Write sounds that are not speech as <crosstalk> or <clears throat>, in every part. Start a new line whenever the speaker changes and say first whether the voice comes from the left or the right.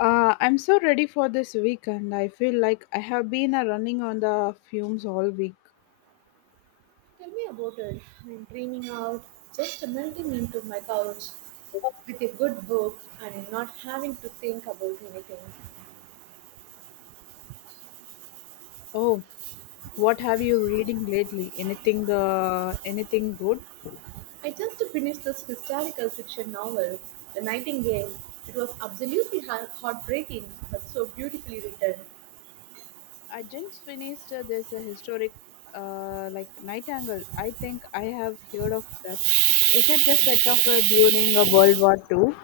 left: I'm so ready for this weekend. I feel like I have been running on the fumes all week.
right: Tell me about it. I'm dreaming out, just melting into my couch with a good book and not having to think about anything.
left: Oh, what have you reading lately? Anything good?
right: I just finished this historical fiction novel, The Nightingale. It was absolutely heartbreaking, but so beautifully written.
left: I just finished this historic like Nightingale. I think I have heard of that. Is it the set of it during a World War Two?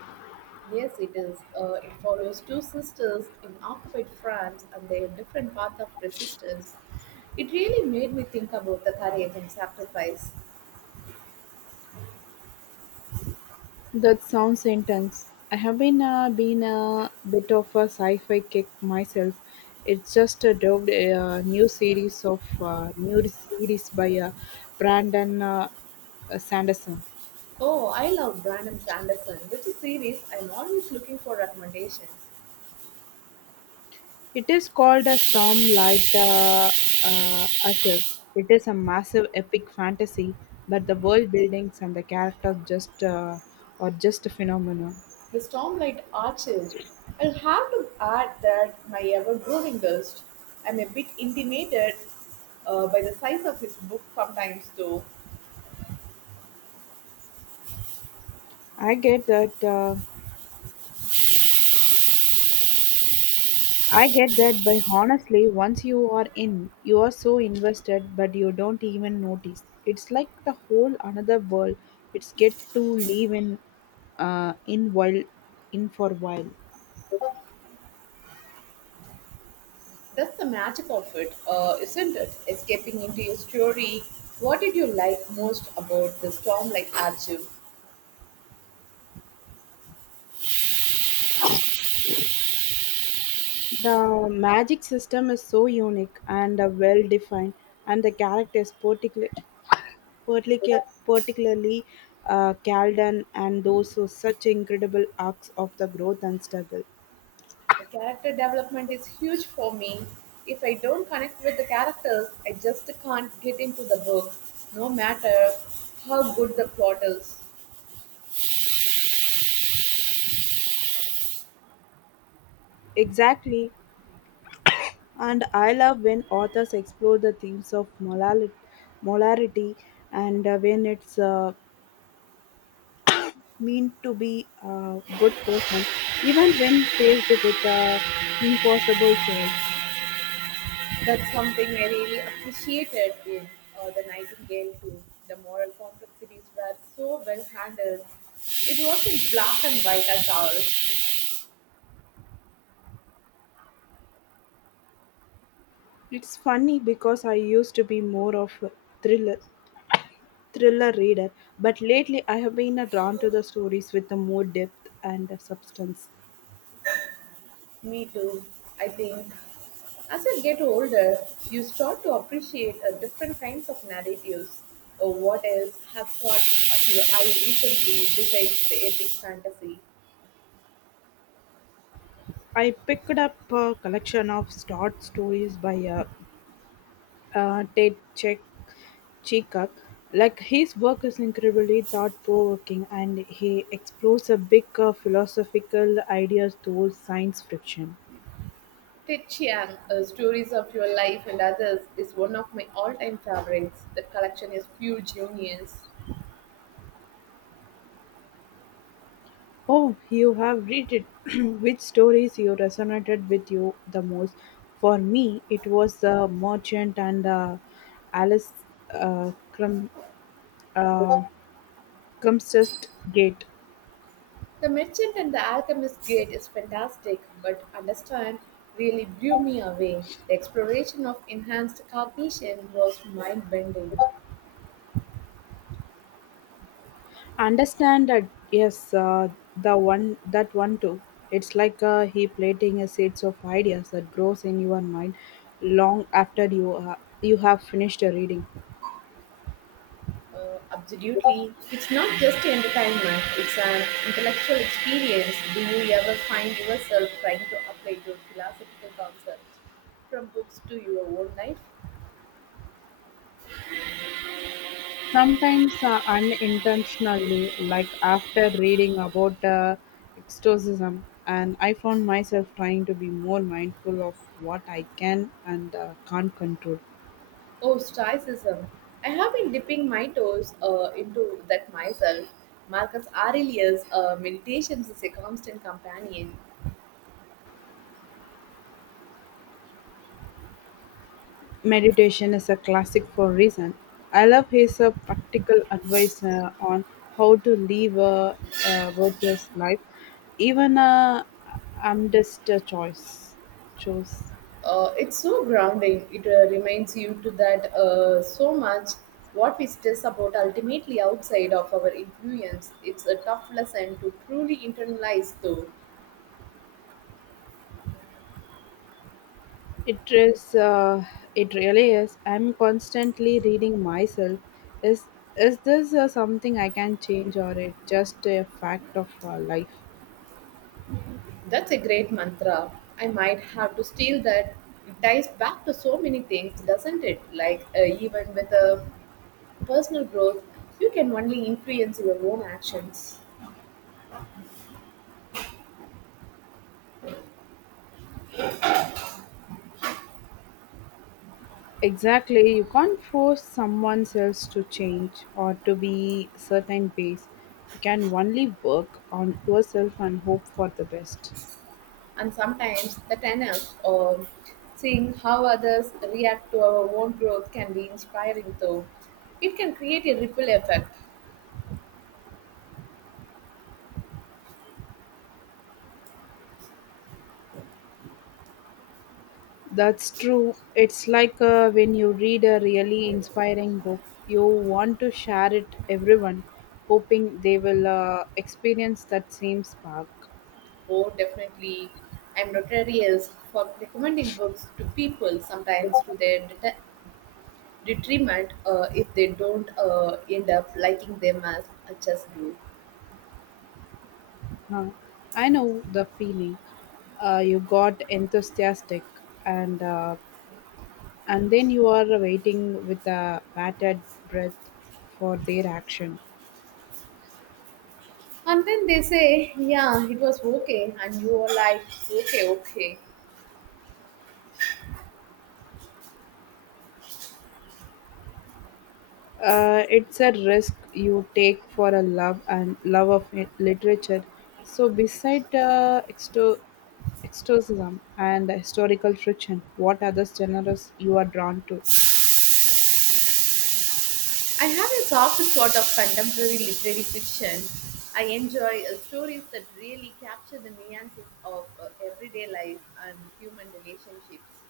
right: Yes, it is. It follows two sisters in occupied France and their different path of resistance. It really made me think about the courage and sacrifice.
left: That sounds intense. I have been been a bit of a sci-fi kick myself. It's just dubbed a new series by Brandon Sanderson.
right: Oh, I love Brandon Sanderson, which is series I'm always looking for recommendations.
left: It is called a Stormlight Archive. It is a massive epic fantasy, but the world buildings and the characters just are just a phenomenon.
right: The Stormlight Archive. I'll have to add that my ever-growing list. I'm a bit intimidated by the size of his book sometimes, though.
left: I get that. Uh, I get that, but honestly, once you are in, you are so invested, but you don't even notice. It's like the whole another world. It's get to live in, uh, in while, in for while.
right: That's the magic of it, isn't it? Escaping into your story. What did you like most about the Stormlight Archive?
left: The magic system is so unique and well defined, and the characters, particularly Caldan and those who such incredible arcs of the growth and struggle.
right: The character development is huge for me. If I don't connect with the characters, I just can't get into the book, no matter how good the plot is.
left: Exactly, and I love when authors explore the themes of molarity and when it's mean to be a good person, even when faced with a impossible choice.
right: That's something I really appreciated in The Nightingale too. The moral complexities were so well handled. It wasn't black and white at all.
left: It's funny because I used to be more of a thriller, thriller reader, but lately I have been drawn to the stories with the more depth and substance.
right: Me too. I think as you get older, you start to appreciate different kinds of narratives. What else have caught your eye recently besides the epic fantasy?
left: I picked up a collection of short stories by Ted Chikak. Like his work is incredibly thought-provoking, and he explores a big philosophical ideas through science fiction.
right: Ted Chiang, Stories of Your Life and Others, is one of my all time favorites. That collection is pure genius.
left: Oh, you have read it. <clears throat> Which stories you resonated with you the most? For me, it was The Merchant and Alice uh, Crum, uh, Crumpsest Gate.
right: The Merchant and the Alchemist Gate is fantastic, but understand really blew me away. The exploration of enhanced cognition was mind bending.
left: Understand that yes, the one that one too. It's like a heap planting a seeds of ideas that grows in your mind long after you you have finished a reading.
right: Absolutely. It's not just entertainment, it's an intellectual experience. Do you ever find yourself trying to apply your philosophical concepts from books to your own life?
left: Sometimes unintentionally, like after reading about exorcism, and I found myself trying to be more mindful of what I can and can't control.
right: Oh, Stoicism. I have been dipping my toes into that myself. Marcus Aurelius' Meditations is a constant companion.
left: Meditation is a classic for a reason. I love his practical advice on how to a virtuous life, even a amidst a choice. Choose
right: It's so grounding. It reminds you to that so much what we stress about ultimately outside of our influence. It's a tough lesson to truly internalize, though.
left: it is. It really is. I'm constantly reading myself. Is is this something I can change, or it just a fact of life?
right: That's a great mantra. I might have to steal that. It ties back to so many things, doesn't it? Like even with a personal growth, you can only influence your own actions.
left: Exactly. You can't force someone else to change or to be certain ways. You can only work on yourself and hope for the best.
right: And sometimes the tenants or seeing how others react to our own growth can be inspiring, though it can create a ripple effect.
left: That's true. It's like when you read a really inspiring book, you want to share it everyone, hoping they will experience that same spark.
right: Oh, definitely. I'm notorious for recommending books to people, sometimes to their detriment, if they don't end up liking them as much as you.
left: Huh. I know the feeling. You got enthusiastic and uh, And then you are waiting with a bated breath for their action.
right: And then they say, yeah, it was okay, and you are like, okay, okay.
left: It's a risk you take for a love and love of literature. So, beside extocism and historical fiction, what other genres you are drawn to?
right: I have a soft spot of contemporary literary fiction. I enjoy stories that really capture the nuances of everyday life and human relationships.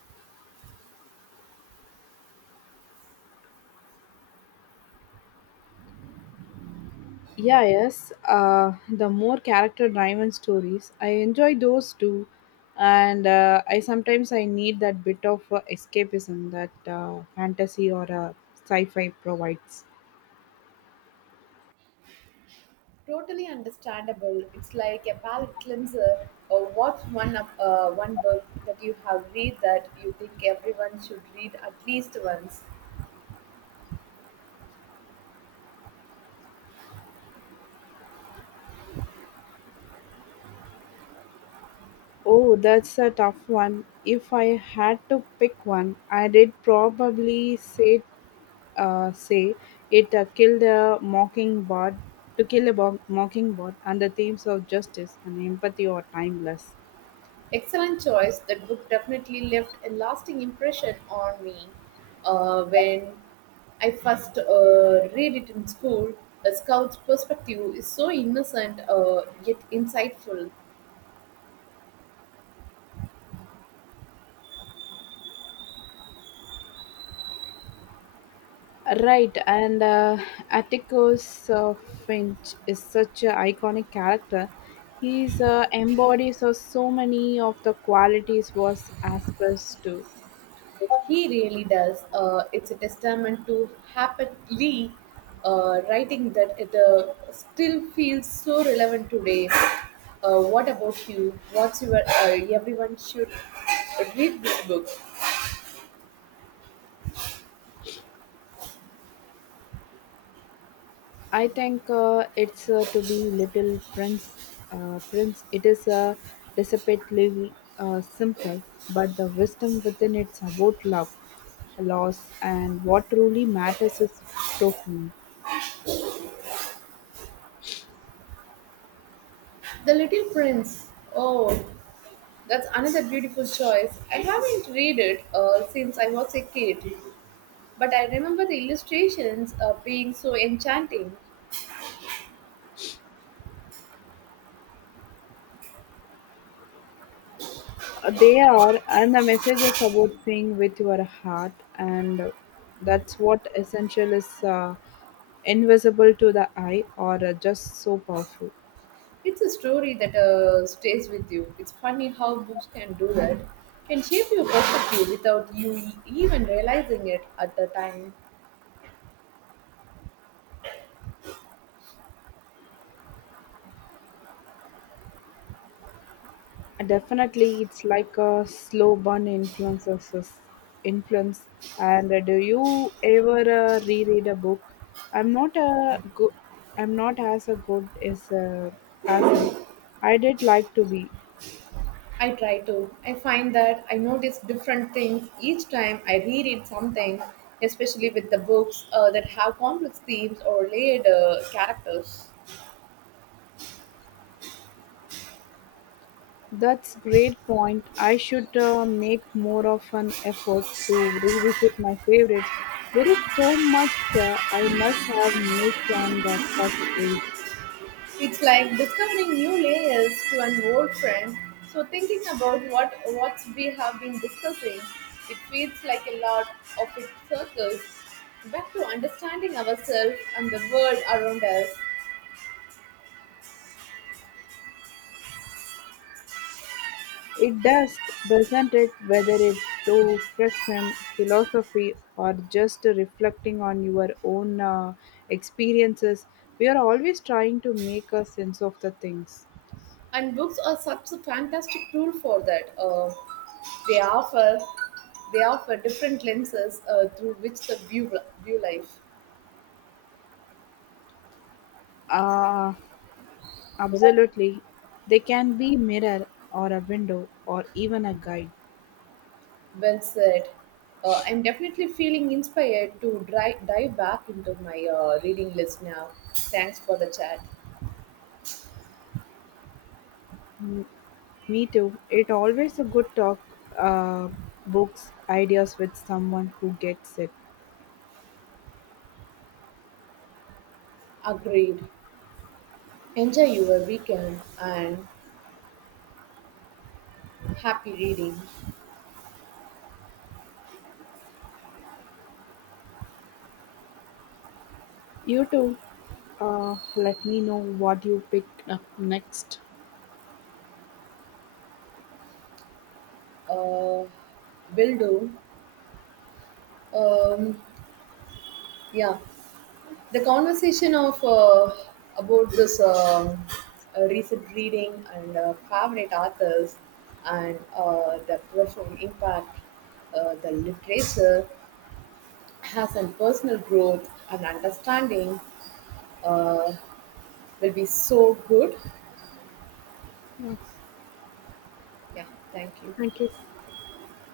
left: Yeah, yes. The more character-driven stories, I enjoy those too, and I sometimes I need that bit of escapism that fantasy or sci-fi provides.
right: Totally understandable. It's like a palate cleanser. Or what's one of one book that you have read that you think everyone should read at least once?
left: Oh, that's a tough one. If I had to pick one, I did probably say say it killed a mockingbird to kill a mockingbird, and the themes of justice and empathy are timeless.
right: Excellent choice. That book definitely left a lasting impression on me. When I first read it in school, a scout's perspective is so innocent, yet insightful.
left: Right, and Atticus Finch is such an iconic character. He's embodies of so many of the qualities was aspired to.
right: He really does. It's a testament to happily writing that it still feels so relevant today. What about you? What's your everyone should read this book?
left: I think it's to be little prince. It is a dissipately simple, but the wisdom within it's about love, loss, and what truly matters is profound.
right: The Little Prince. Oh, that's another beautiful choice. I haven't read it since I was a kid, but I remember the illustrations being so enchanting.
left: They are, and the message is about seeing with your heart, and that's what essential is invisible to the eye or just so powerful.
right: It's a story that stays with you. It's funny how books can do that, can shape your perspective without you even realizing it at the time.
left: Definitely, it's like a slow burn influence. And do you ever reread a book? I'm not a go- I'm not as a good as it. I did like to be.
right: I try to. I find that I notice different things each time I reread something, especially with the books that have complex themes or layered characters.
left: That's great point. I should make more of an effort to revisit my favorites. There is so much I must have missed on the first read.
right: It's like discovering new layers to an old friend. So thinking about what we have been discussing, it feels like a lot of it circles back to understanding ourselves and the world around us.
left: It does, doesn't it? Whether it's through friction, philosophy, or just reflecting on your own experiences, we are always trying to make a sense of the things.
right: And books are such a fantastic tool for that. They offer different lenses through which the view life.
left: Uh, absolutely. They can be mirror or a window or even a guide.
right: Well said. I'm definitely feeling inspired to dive back into my reading list now. Thanks for the chat.
left: Me too. It always a good talk uh, books ideas with someone who gets it.
right: Agreed. Enjoy your weekend and happy reading.
left: You too. Let me know what you pick up next.
right: Uh, will do. Um, yeah, the conversation of about this recent reading and favorite authors and the profound impact the literature has and personal growth and understanding uh, will be so good.
left: Yeah.
right: Yeah, thank you.
left: Thank you.